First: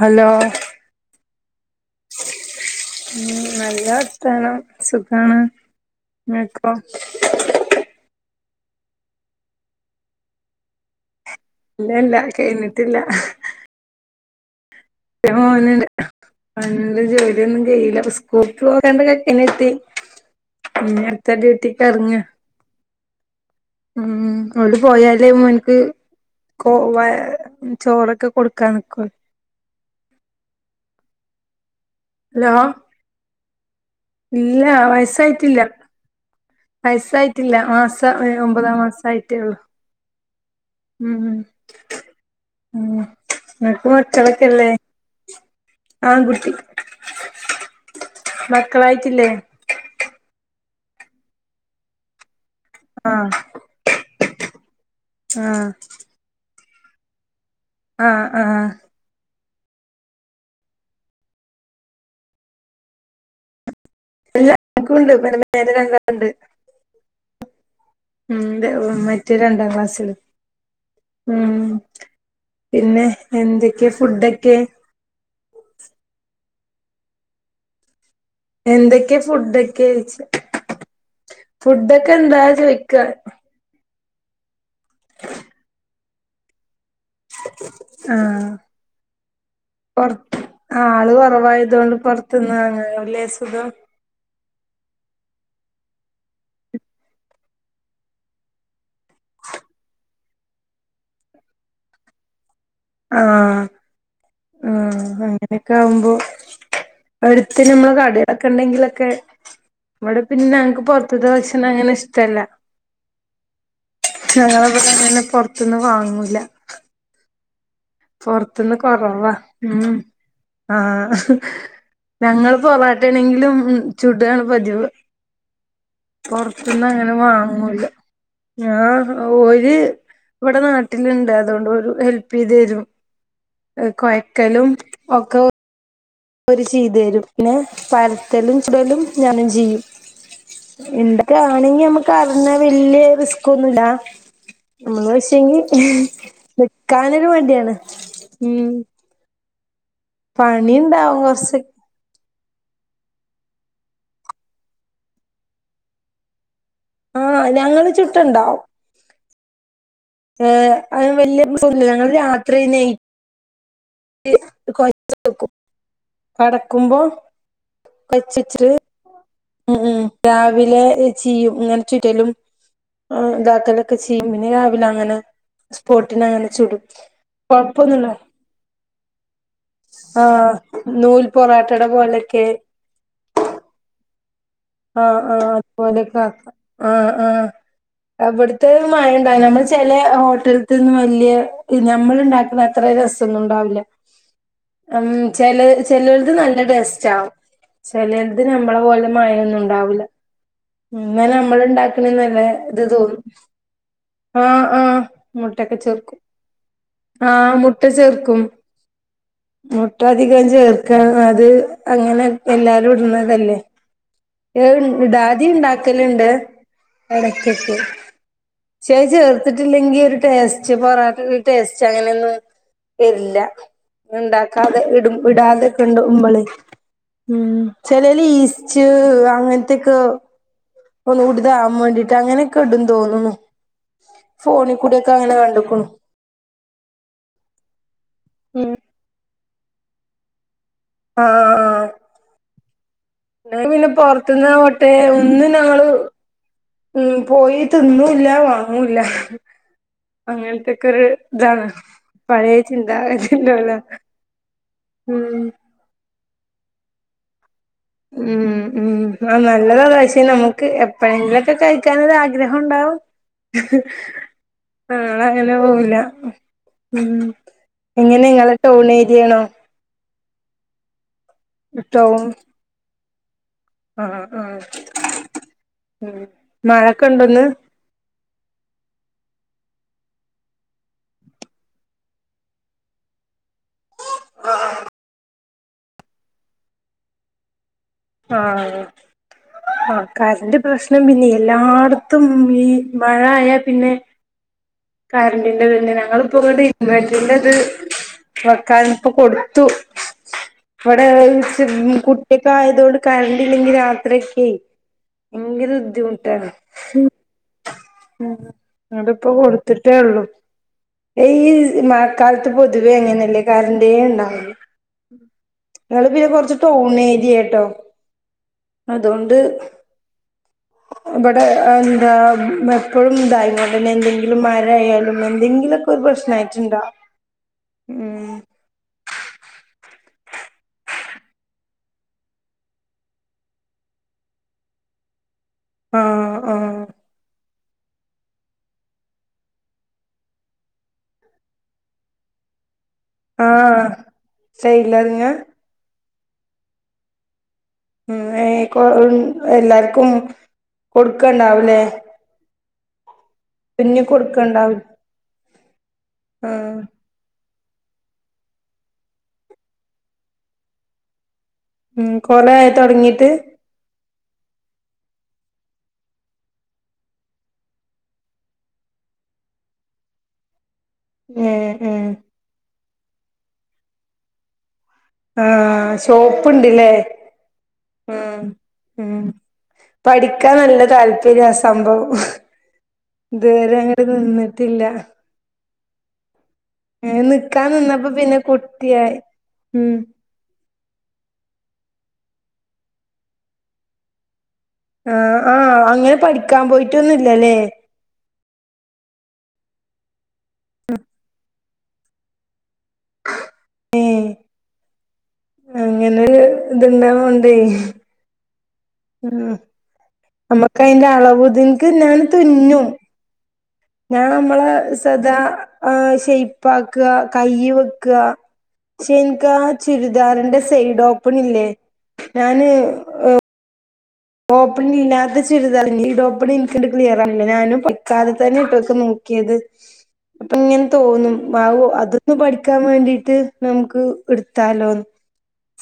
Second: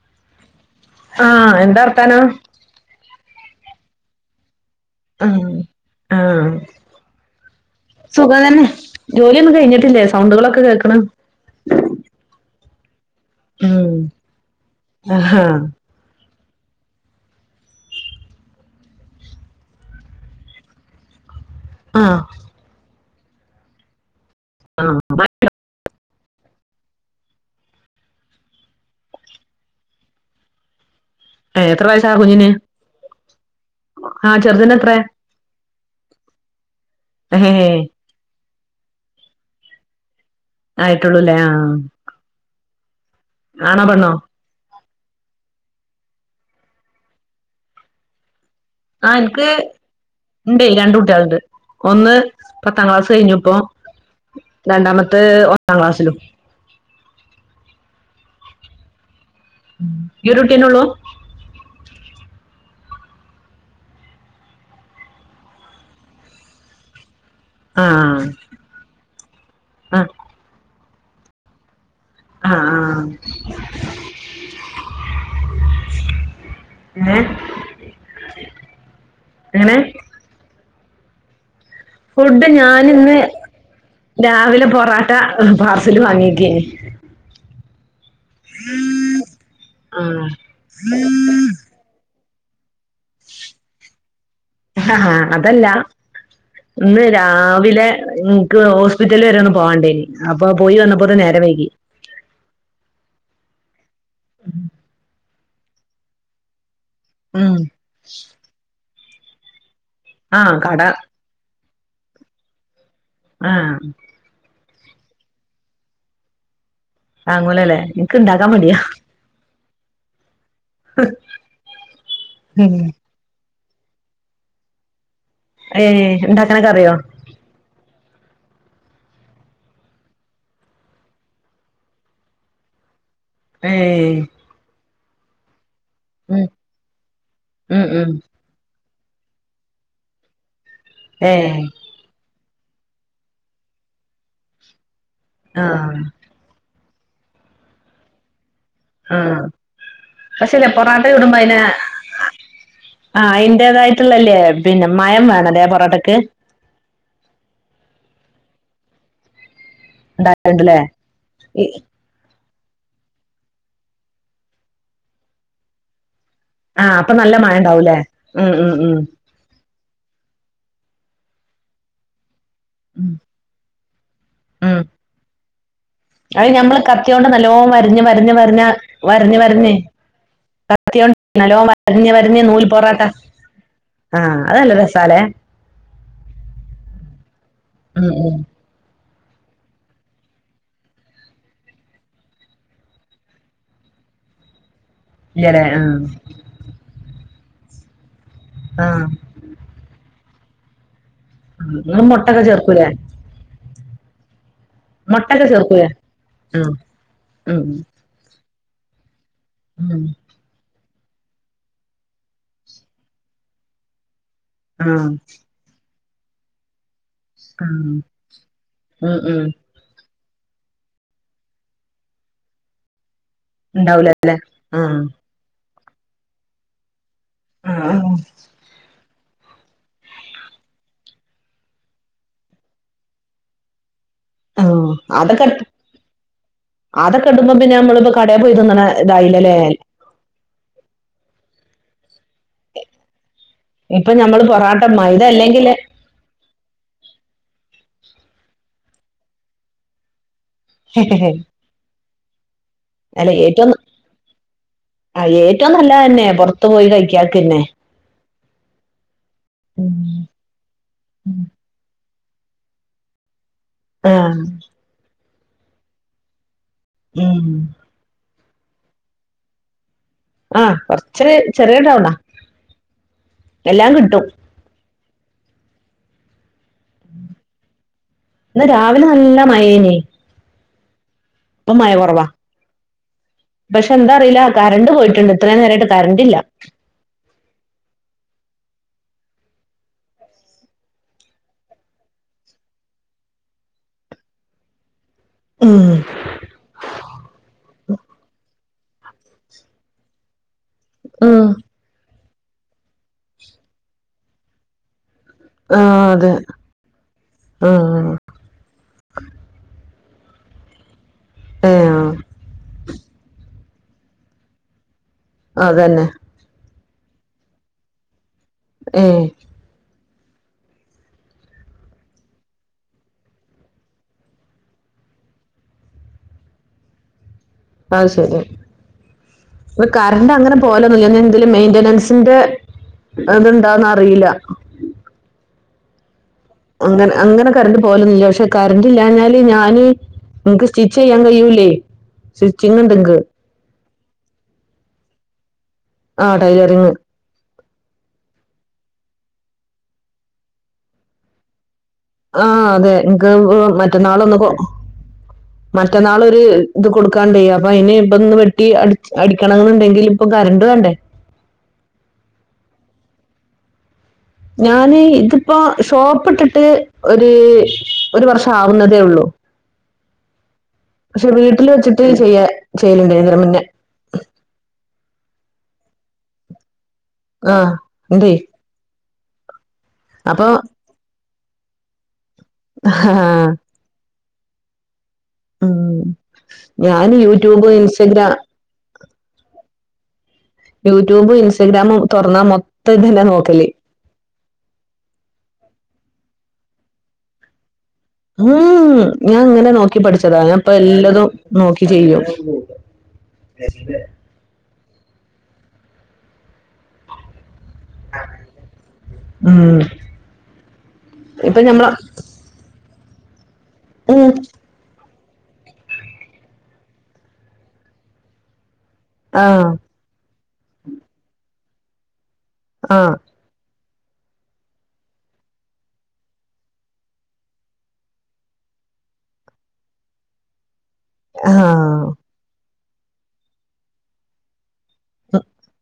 Hello ആഹ് എന്താർത്താനം ഉം നല്ല വർത്താനം സുഖാണ് ആഹ് ആഹ് ഇങ്ങക്കോ സുഖം തന്നെ ജോലിയൊന്നും കഴിഞ്ഞിട്ടില്ലേ സൗണ്ടുകളൊക്കെ കേൾക്ണ് ഇല്ലല്ല കഴ്ഞ്ഞിട്ടില്ല ഉം ആഹാ [unintelligible] അൻത് ജോലിയൊന്നും കെയ്യില്ല സ്കൂൾക്ക് പോകണ്ട ചെക്കനെത്തി ഉം നി അട്ത്ത ഡ്യൂട്ടിക്ക് എറങ്ങ് ആഹ് ഉം ഓൾഡ് ആഹ് പോയാല് മോന്ക്ക് കോ വ ചോറൊക്കെ കൊടുക്കാന്ന്ക്കൊ ഏഹ് എത്ര വയസാ കുഞ്ഞിന് ഹലോ ആഹ് ഇല്ല ചെറുതിന് എത്രേ വയസായിട്ടില്ല വയസായിട്ടില്ല ഏഹ് മാസ പ്പതാമസായിട്ടേള്ളൂ ആയിട്ടുള്ളൂല്ലേ ആഹ് ഉം ആണോ ങ്ങക്ക് പെണ്ണോ മക്കെളൊക്കെല്ലേ ആൺകുട്ടി മക്കളായ്റ്റ്ല്ലേ ണ്ടേ രണ്ട് കുട്ട്യാള്ണ്ട് ഒന്ന് പത്താം ക്ലാസ് ആഹ് കയ്ഞ്ഞു പ്പോ രണ്ടാമത്തെ ആഹ് ഒന്നാം ക്ലാസ്സിലും ആ ആ ഈരുട്ട്യന്നെള്ളു ഇല്ല എക്കുംണ്ട് [unintelligible] ആഹ് ഉം ന്റെ മറ്റേ രണ്ടാം ആഹ് ക്ലാസിലും ഉം ആഹ് ആഹ് പിന്നെ എന്തൊക്കെ ഫുഡൊക്കെ [inaudible] എന്തൊക്കെ എങ്ങനെ ഫുഡൊയ്ച്ച ഫുഡൊക്കെ എന്താ ഫുഡ് ചോയ്ക്ക ഞാനിന്ന് രാവിലെ പൊറോട്ട പാർസൽ വാങ്ങിക്കെയ്ന് ആ ആഹ് പൊർത്ത് ആള് കൊറവായതോണ്ട് പൊർത്ത് ത്ത്ന്ന് വാങ്ങാവുലേ സുഖം ആ അതല്ല ഇന്ന് രാവിലെ ൻക്ക് ഹോസ് പിറ്റല് വെരെ ഒന്ന് പോവാണ്ടേനി അപ്പൊ പോയി വന്നപ്പോത്തിന് നേരം വൈകി ആ ആ അങ്ങനൊക്കാവുമ്പോ ഉം എട്ത്ത് ഞമ്മള് കടേലൊക്കെ ണ്ടെങ്കിലൊക്കെ വടെ പിന്നെ ആഹ് ഞങ്ക്ക് കട പൊർത്ത്ത്തെ ഭക്ഷണങ്ങനെ ഇഷ്ടല്ല ആ ങ്ങളെ തന്നെ പൊറത്തൊന്നും വാങ്ങൂല വാങ്ങുലല്ലേ പുറത്തുന്ന് കൊറല്ല ഉ ആ ഞങ്ങ ഉം പൊറാട്ട ആണെങ്കിലും ഉ ചൂടാണ് പതിവ് ഏഹ് ഇണ്ടാക്കാനൊക്കെ പൊറത്തന്നും അറിയോ അങ്ങനെ വാങ്ങൂല ഒരുര് ഇവിടെ നാട്ടിലുണ്ട് അതുകൊണ്ട് ഒരു ഹെൽപ് ചെയ്ത് തരും ഏഹ് കൊയ്ക്കലും ഒക്കെ ഉം ഒരുര് ചെയ്ത തരും പിന്നെ ഉം ഉം പരത്തലും ചുടലും ഞാനും ചെയും ഏഹ് എന്തൊക്കൊണെങ്കി നമ്മക്ക് അറിഞ്ഞാ വല്യ റിസ്ക്കോന്നും ഇടാ നമ്മള് വച്ചെങ്കി ആഹ് നക്കാനൊരു വണ്ടിയാണ് ഉം പക്ഷേല്ല പൊറോട്ട പണിണ്ടാവും ഇടുമ്പോ അയിന് കൊറച്ചൊക്കെ ആ അതിന്റേതായിട്ടുള്ളല്ലേ പിന്നെ മയം വേണതെ പൊറോട്ടക്ക് ആഹ ഞങ്ങള് ചുട്ടുണ്ടാവും ഏ ഉണ്ടാക്കണ്ട്ല്ലേ അന് വലിയ പ്രസ ഞങ്ങള് രാത്രി ക്ക ആഹ് കടക്കുമ്പോ അപ്പൊ നല്ല മഴ ഉണ്ടാവൂലേ ഉം വച്ചച്ചിട്ട ഉം ഉം ഉ ഉം രാവിലെ ചെയ്യും അങ്ങനെ ചുറ്റലും ഉം ആ ഇതാക്കലൊക്കെ ചെയീ പിന്നെ ഉം രാവില്ല അങ്ങനെ സ്പോട്ടിന് അങ്ങനെ അത് ഞമ്മള് ചുടും കത്തിയോണ്ട് നല്ലോ വരഞ്ഞ് കൊഴപ്പൊന്നുല്ല വരഞ്ഞ് വരഞ് വരഞ്ഞ് വരഞ്ഞ് ആഹ് നൂൽ കത്തിയണ്ട്ലോ പൊറാട്ടയുടെ വരഞ്ഞ് വരഞ് പോലെയൊക്കെ നൂൽ പൊറോട്ട ആഹ അതല്ല രസാലേ ലെ ആ ആ ആ ഉം ഉം അവിടുത്തെ മ ഉണ്ടാവ നമ്മൾ ചില ഹോട്ടലത്തിന്നന്ന് വലിയ നമ്മൾ ഉണ്ടാക്കുന്ന അത്ര രാസൊന്നും ഉണ്ടാവില്ല ഉ ഇല്ലലേ ആഹ് ചെരുത് നല്ല ടേസ്റ്റ് ആകും ചരുത് നമ്മളെ ആഹ് പോലെ ഒന്നുംണ്ടാവില്ല എന്ന നമ്മൾ നിങ്ങള് ഇണ്ടാക്കണ നല്ല മുട്ടൊക്കെ ഇത് ചേർക്കൂലേ തോന്നും ആഹ ആഹ മുട്ടൊക്കെ മുട്ടക്കെ ചേർക്കൂലേ ചേർക്കും ആഹ് ആഹ് ഉം മുട്ട ചേർക്കും ഉം മുട്ടധികം ചേർക്കണം അത് അങ്ങനെ എല്ലാരും ഇടുന്നതല്ലേ ഏ ആഹ് ഇടാദ ഉണ്ടാക്കലുണ്ട് ആഹ് എടക്കൊക്കെക്ഷേ ഉം ഉം ചേർത്തിട്ടില്ലെങ്കി ഒരു ടേസ്റ്റ് പൊറോട്ട ടേസ്റ്റ് അങ്ങനെയൊന്നും ല്ല ഉണ്ടാവൂലേ ഉണ്ടാക്കാതെ ആഹ് ഇട ഇടാതെ കണ്ട് ഉ്പള ഉം ആഹ് ചെിലല് ഈസ്റ്റ് അങ്ങനത്തൊക്കെ ഒന്ന്ടുതാകൻ വേണ്ടീട്ട് അങ്ങനെയൊക്കെ ഇടന്ന് തോന്നുന്നു ഫോണിൽ ആഹ് കൂടെൊക്കെ അങ്ങനെ അതൊക്കെ കണ്ടക്കണു അതൊക്കെ കണ്ടുമ്പോ പിന്നെ നമ്മളിപ്പോ കടയൽ ഉം പോയിതിന്നണ ഇതായില്ലല്ലേ ആഹ് ആഹ് പിന്നെ ഇപ്പൊ ഞമ്മള് പുറത്തുന് പൊറാട്ട വട്ടെ മൈദ ഒന്ന് അല്ലെങ്കിൽ ഞങ്ങങ്ങള് ഉ പോയി തിന്നു ഇല്ല വാങ്ങൂല അങ്ങനത്തെക്കെ ഒരു ഇതാണ് പഴയ അല്ല ചിന്താഗതിണ്ടല ഏറ്റവും ആ ഏറ്റവും നല്ല പുറത്തു പോയി കഴിക്കാക്ക്ന്നെ ഉം ഉ ആ ഉം നല്ലതാതാ പക്ഷേ നമുക്ക് എപ്പഴെങ്കിലുംക്കെ കഴിക്കാന ഗ്രഹം ഉണ്ടാവും ആഹ് ആള അങ്ങനെ പോവില്ല ഉം എങ്ങനെ നിങ്ങളെ ടൗൺ ഏരിയയാണോ ആഹ കൊറച്ച് ചെറിയടാവണാ ടൗൺ എല്ലാം ആഹ് കിട്ടും ആഹ് ഉം മഴൊക്കെ ഇണ്ടോന്ന് എന്നാ രാവിലെ നല്ല മയേന അപ്പ മ കുറവാ പക്ഷെ എന്താ അറിയില്ല കരണ്ട് പോയിട്ടുണ്ട് അത്രയും നേരമായിട്ട് കരണ്ടില്ല ആ ആ കരന്റ് പ്രശ്നം പിന്നെ എല്ലാടത്തും ഈ മഴായാ പിന്നെ കര്ണ്ടിന്റെത് പിന്നെ ഉം ഞങ്ങളിപ്പോ ങ്ങട്ട് ഇൻവേർട്ടറിന്റെത് വെ കയ് ഞ്പ്പ കൊടുത്തു ഇവടെ ഉം [unintelligible] ട്ടി ക്കെ ആയതോണ്ട് കറണ്ട് ഇല്ലെങ്കി രാത്രിയൊക്കെ എങ്കര ആഹ് അതെ ബുദ്ധിമുട്ടാണ്. ആഹ് ഉം അതുപ്പ കൊടു ട്ടേ ഉള്ളൂ ഈ ഏഹ് മഴക്കാലത്ത് പൊതുവെ അങ്ങനല്ലേ കര്ണ്ടേ ണ്ടാവൂല്. അതന്നെ ങ്ങള് പിന്നെ കൊറച്ച് ടൗൺ ഏര്യാ ട്ടോ. ഏഹ് അതോണ്ട് വടെ എന്താ വെപ്പളും ന്തായന്നെ ല്ലേ എന്തെ ങ്കിലും മരായാലും എന്തെങ്കിലൊക്കെ ഒരു പ്രശ്ന ആയിട്ടുണ്ടാ അഹ് ശരി വെ കാ കന്റ് അങ്ങനെട് പോഅലോന്നുല്യ ഞ എന്തെലു മെയിന്റനൻസിന്റെ അത്ണ്ടോന്ന അറിയില. ആഹ് ആഹ് അങ്ങനെ അങ്ങനെ കറണ്ട് പോലൊന്നില്ല പക്ഷെ കറണ്ട് ഇല്ലഞ്ഞാല് ഞാന് ഇൻക്ക് സ്റ്റിച്ച് ചെയ്യാൻ കഴിയൂല്ലേ. സുച്ചിങ്ണ്ട് [unintelligible] ആഹ് സെയ്ടില [unintelligible] ആഹ് ടൈലറിങ്. ഉം ഏഹ് കൊ ഉം എല്ലാർക്കും കൊടുക്കണ്ടാവ് ലേ ആഹ് അതെ [unintelligible] മറ്റന്നാളൊന്ന് കൊ കൊടുക്കണ്ടാവും മറ്റന്നാളൊരു ആഹ് ഇത് കൊടുക്കാണ്ടേയ് അപ് വയിന് ഇപ്പൊന്ന് വെട്ടി അട്ച് അടിക്കണംന്ന്ണ്ടെങ്കിൽ ഇപ്പൊ കറണ്ട് വേണ്ടേ. ഉം കൊലേയൊ തൊടങ്ങീട്ട്? ഞാന് ഇതിപ്പോ ഷോപ് ഇട്ടിട്ട് ഒരു ഒരു വർഷം ആവുന്നതേ ഉള്ളു. പക്ഷെ വീട്ടിൽ ഏഹ് വെച്ചിട്ട് ഏഹ് ചെയ്യ ചെയ്യല്ണ്ടേന്നു മുന്നേ. ആ ഷോപ്പ്ണ്ട്ല്ലേ ആ ണ്ടേ ഉം ഉം പഠിക്കാൻ നല്ല താല്പര്യ സംഭവം ഇതുവരെ അങ്ങട്ട് നിന്ന്ട്ടില്ല ഉം ഞാൻ ഏ യൂട്യൂബ് നിക്കാൻനിന്നപ്പ ഇൻസ്റ്റഗ്രാം പിന്നെ കുട്ട്യായി ഉം യൂട്യൂബും ഇൻസ്ഗ്രാമും തൊറന്നാ മൊത്തം ഇതെന്നെ നോക്കല് ആ ആ അങ്ങനെ പഠിക്കാൻ പോയിട്ടൊന്നുല്ലല്ലേ ഉം ഞാങ്ങനെ നോക്കിപഠിച്ചതാ ഞാപ്പെല്ലതും നോക്കി ചെയ്യോ ഏഹ് അങ്ങനൊരു ഇത്ള്ളോങ്കൊണ്ടേ ഉം ഞമ്മക്കയ്ൻ്റെ ഇപ്പൊ അളവും ഞമ്മള ത് ഞാൻതുന്നും ഉം ഞാൻ നമ്മളെ സ് ത്തതാ ആ ശൈപ്പാക്ക കയ്യ് വെക്കാ ക്ഷെ ഇൻക്കാ ആഹ് ചുരിദാറിന്റെ സൈഡോപ്പണ്ല്ലേ ഞാന് ആഹ് എ ഓപ്പണില്ലാത്ത ചുരിതാറ്ല്ലെ യ്ല് ഓപ്പൺൻക്ക്ണ്ട് ക്ലിയറാവ്ണില്ല ഞാനും പിക്കാലത്തന്നെ ഇട്ടൊക്കെ നോ ക്കേത് അപ്പങ്ങനെ തോന്നും വാവോ ആഹ് അതൊന്ന് പഠിക്കാൻവേണ്ടീട്ട് നമുക്ക് ട്ത്താലോന്ന്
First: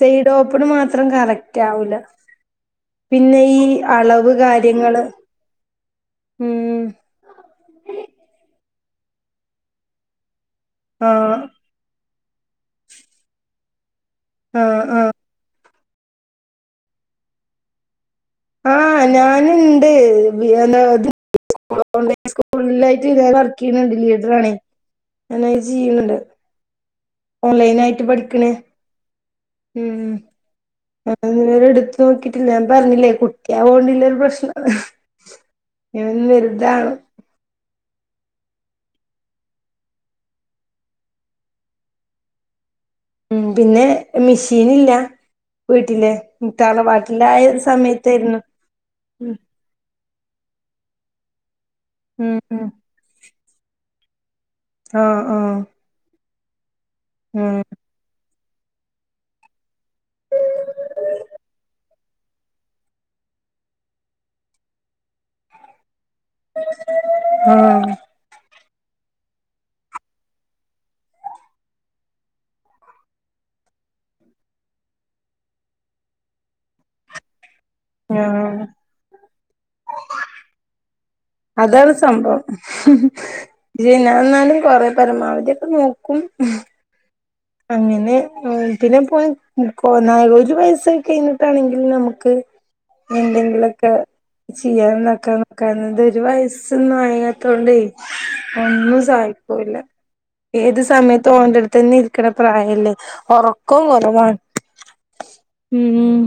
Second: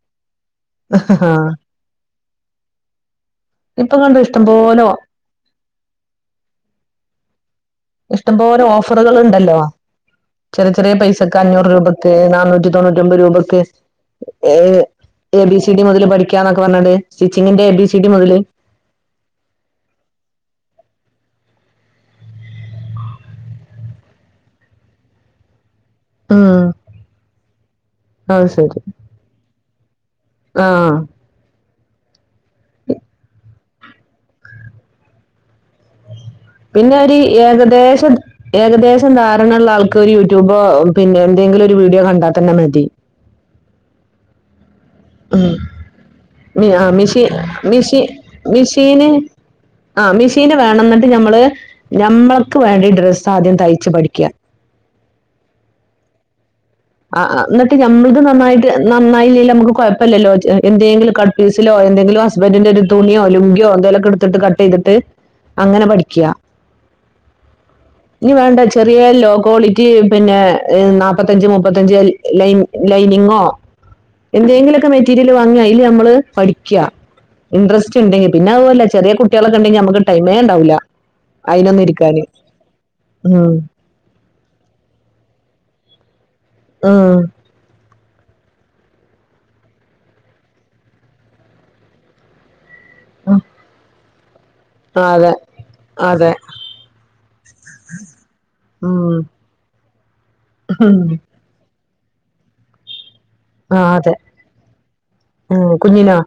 സൈഡോപ്പണ് മാത്രം കറക്റ്റാവൂല പിന്നെ ഈ ഇപ്പൊ കണ്ടോ അളവ് ഇഷ്ടം പോലെ കാര്യങ്ങള് ഉം ഇഷ്ടംപോലെ ഓഫറുകളുണ്ടല്ലോ ചെറ് ചെറിയ ആഹ് പൈസക്ക് അഞ്ഞൂറ് രൂപ ത്ത് നാനൂറ്റിതൊണ്ണൂറ്റൊമ്പത് രൂപക്ക് ആ ഏഹ് ആ എ ബി സി ടി മുതല് പഠിക്കന്നാക്കാ പറഞ്ഞണ്ട് സ്റ്റിച്ചിങ്ങിന്റെ എ ബി സി ഡി മുതല് ആഹ് ഞാന്ണ്ട് വി എന്താ [unintelligible] സ്കൂളിലായിറ്റ് വർക്കയ്യ്ണ് ണ്ട് ലീഡറാണെ [unintelligible] ഉം ഓൺലൈനായിട്ട് അത് പഠിക്ക്ണെ ശരി ഉം ആഹ് [unintelligible] എടു ത്തൊക്കിട്ടില്ല ഞാൻപറഞ്ഞില്ലേ കുട്ടിയാവോണ്ടില്ലെ ഒര്പ്രശ്നം പിന്നെ ഒര് ഏകദേശ് [unintelligible] ഏകദേശം ധാരണള്ളാൾക്ക് ഒരു യൂട്യൂബോ പിന്നെന്തേങ്കിലൊരു വീഡിയോ കണ്ടാതന്നെ മതി ഉം പിന്നെ മിഷീനില്ലാ ഉം. വീട്ടില് മി ആഹ് മിഷീ തറവാട്ടിലായ മിഷി സമയത്തായിരുന്നു മിഷീന് ഉം ആ മിഷീന് വേണംന്നിട്ട് ഞമ്മള് ഉം ഞമ്മൾക്ക് ഉം വേണ്ട ഡ്രസ്സാദ്യം തയ്ച്ച് പഠിക്കാ ആഹ് ആഹ് ആഹ് ആഹ് ഉം ന്നിട്ട് ഞമ്മള്ത് നന്നായി ട്ട് നന്നായില്ലേലും നമ്മക്ക് കൊഴപ്പല്ലല്ലോ ചെ എന്തേങ്കിലും കട്ട്പീസിലോ എന്തെങ്കിലും ഹസ്ബന്റിന്റൊരു തുണിയോ ലുങ്കിയോ യോ എന്തെലൊക്കെ എടുത്തിട്ട് കട്ടെയ്തിട്ട് അങ്ങനെ പഠിക് ക്ക്യ ആഹ് ഇനിവേണ്ട ചെറിയ ലോക്വാളിറ്റി പിന്നെ നാപത്തഞ്ച് മുപ്പ് മുപ്പത്തഞ്ച് ലൈ ലൈനിങ്ങോ എന്തേങ്കിലൊക്കെ മെറ്റീരിയല് വാങ്ങി ഐല്നമ്മള് പഠിക്കാ ഇൻറസ്റ്റ്ണ്ടെങ്കി പിന്നെ ആഹ് അതുപോലെ ചെറിയേ കുട്ടൃളൊക്കെണ്ടെങ്കി നമ്മക്ക് ടൈമേണ്ടാവൂല അതാണ് സംഭവം ഉം. ഏന്നാനാലും കൊറേ പരമാവധിയൊക്കെ നോ ആഹ് അങ്ങനെ പിന്നെപോയി കൊ നാ ഒരു വയസായി കഴിഞ്ഞിട്ടാണെങ്കിൽ നമക്ക് ഉം. എന്തെങ്കില്ക്കെ ആ, അതെ ചെയ്യാൻന്നക്കാ നിക്കാ ഇത് ഒരു അതെ വയസൊന്നാകാത്തോണ്ടേ ഒന്നും ഉം. സാ കൂല ഏത് ഉം. സമയത്തും ഓന്റെടുത്തെന്നെ ഇരിക്ക്ണ പ്രായല്ലേ ആ ഒറക്കം അതെ കൊറവാ ഉം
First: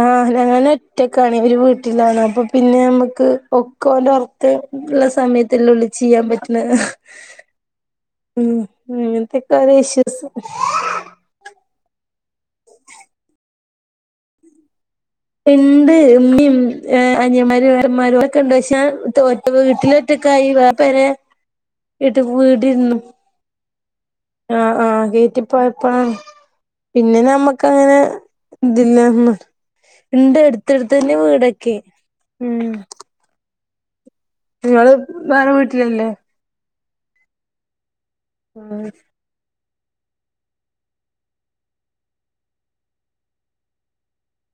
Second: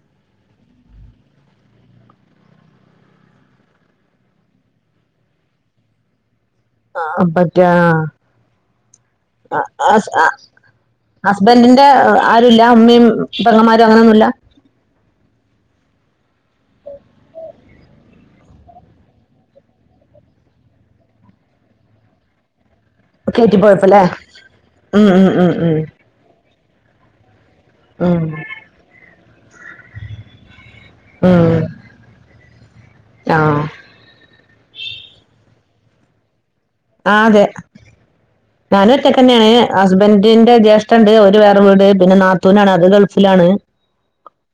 ആ ഞാനൊറ്റക്കാണ് ഒരു വീട്ടിലാണ് അപ്പൊ പിന്നെമ്മക്ക് ഒക്കെഓല്റത്ത് ഉള്ള സമയത്തില്ലേ ഒളി ച്ചിയ്യാ പറ്റു ആ പറ്റാ അങ്ങനത്തെക്കെ അ ഓരോ ആ ഇഷ്യൂസ് അ ഹസ്ബന്റിന്റെ ആ ആരൂല്ല ഉമ്മീം ബെങ്ങമാരു അങ്ങനൊന്നുല്ല ഉണ്ട് ഉമ്മീം അനിയമാരും വേരന്മാരും ഒക്കെ ഉണ്ട് പക്ഷെ ഒറ്റ വീട്ടിലൊറ്റ ക പരെ ഇട്ട് വീടിരുന്നു. പോഴപ്പല്ലേ ആഹ ആഹ വീട്ടിൽപോയപ്പൊ പിന്നെ നമ്മ കാ ഉം ഇണ്ട് അട്ത്തന്നെ ഉം വീടൊക്കെ ഉം ആഹ് നിങ്ങള് വേറെ വീട്ടിലല്ലേ ആ അതെ ആഹ് ഞാനൊറ്റക്കന്നേ ഹസ്ബൻഡിന്റെ ജ്യേഷ്ഠണ്ട് ഓല് വേറെ വീട് പിന്നെ നാത്തൂനാണ് അത് ഗൾഫിലാണ്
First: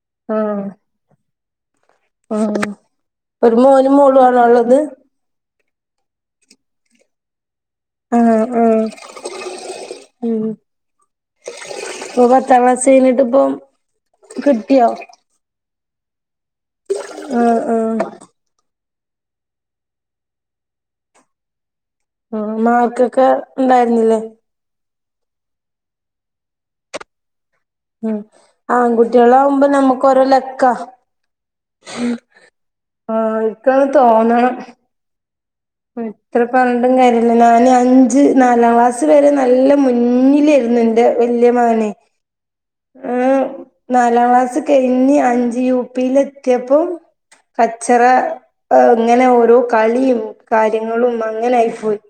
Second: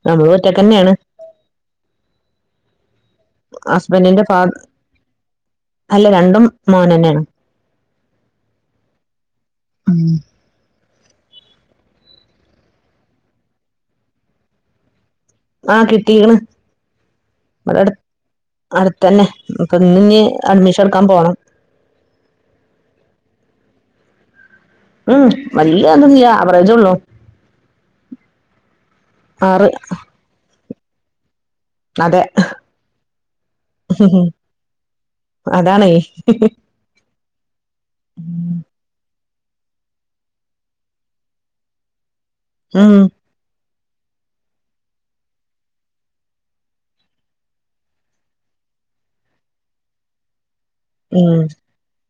നങ്ങളൊറ്റക്കന്നയാണ് ആ ഒരു മോനും മോളും ഹസ്ബൻഡിന്റെ ഫാ ആണോ ഉള്ളത് അല്ല രണ്ടും മോനന്നാണ് ആഹ ആഹ ഉ ഇപ്പൊ പത്താം ക്ലാസ് കഴഞ്ഞിട്ട് ഇപ്പൊ കിട്ടിയോ ആഹ് കിട്ടീക്ണ് ആ ആ അടുത്തതന്നെ അപ്പൊ ഇനി ഇ അഡ്മിഷൻ എടുക്കാൻ പോണം ആ നല്ല മാർക്കൊക്കെ ഉണ്ടായിന്നില്ലേ ഉം വല്യഅതൊന്നില്യ അവറേജെ ഉള്ളൂ. ഉം ആറ് ആൺകുട്ട്യാളാമ്പോ നമുകൊരോ ലക്കാ. ഉം അതെ ഓൾക്കത് തോന്നണം. അതാണേ അപ്പ എത്രപറഞ്ഞിട്ടും കാര്യഇല്ലാലോ ഇനി അഞ്ച് നാലാം ക്ലാസ് വരെ നല്ല മുന്നിലേര്ന്നു എന്റെ വെല്യമകനേ. ഉം ഉം നാലാം ക്ലാസ് കഴിഞ്ഞ് അഞ്ച് യു. പി. ലെത്യാപ്പോ കച്ചറ ഏഹ് അങ്ങനെ ഓരോ കളീയും കാര്യങ്ങളു ഉം ഒന്നാഅങ്ങനായി പോയി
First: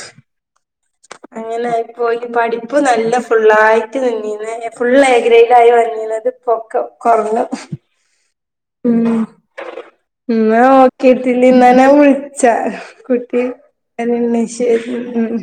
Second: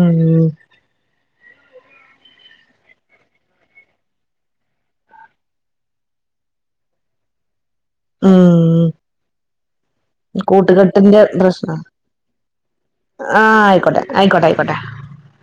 ഉം അങ്ങനായിപ്പോയി പഠിപ്പ് നല്ല ഫള്ളായിട്ട് നിന്ന് ഫുള്ള് എഗ്രഡായി വന്നീന അത് പൊകാം കൊറഞ്ഞു ഉം. ഇന്നലെ കൂട്ടുകെട്ടിന്റെ നോക്കിട്ടില്ല പ്രശ്ന ഇന്നലെ വിളിച്ച കുട്ടി. ആഹ് ആയിക്കോട്ടെ എന്ന ആയിക്കോട്ടെ ആയിക്കോട്ടെ ശരി ഉം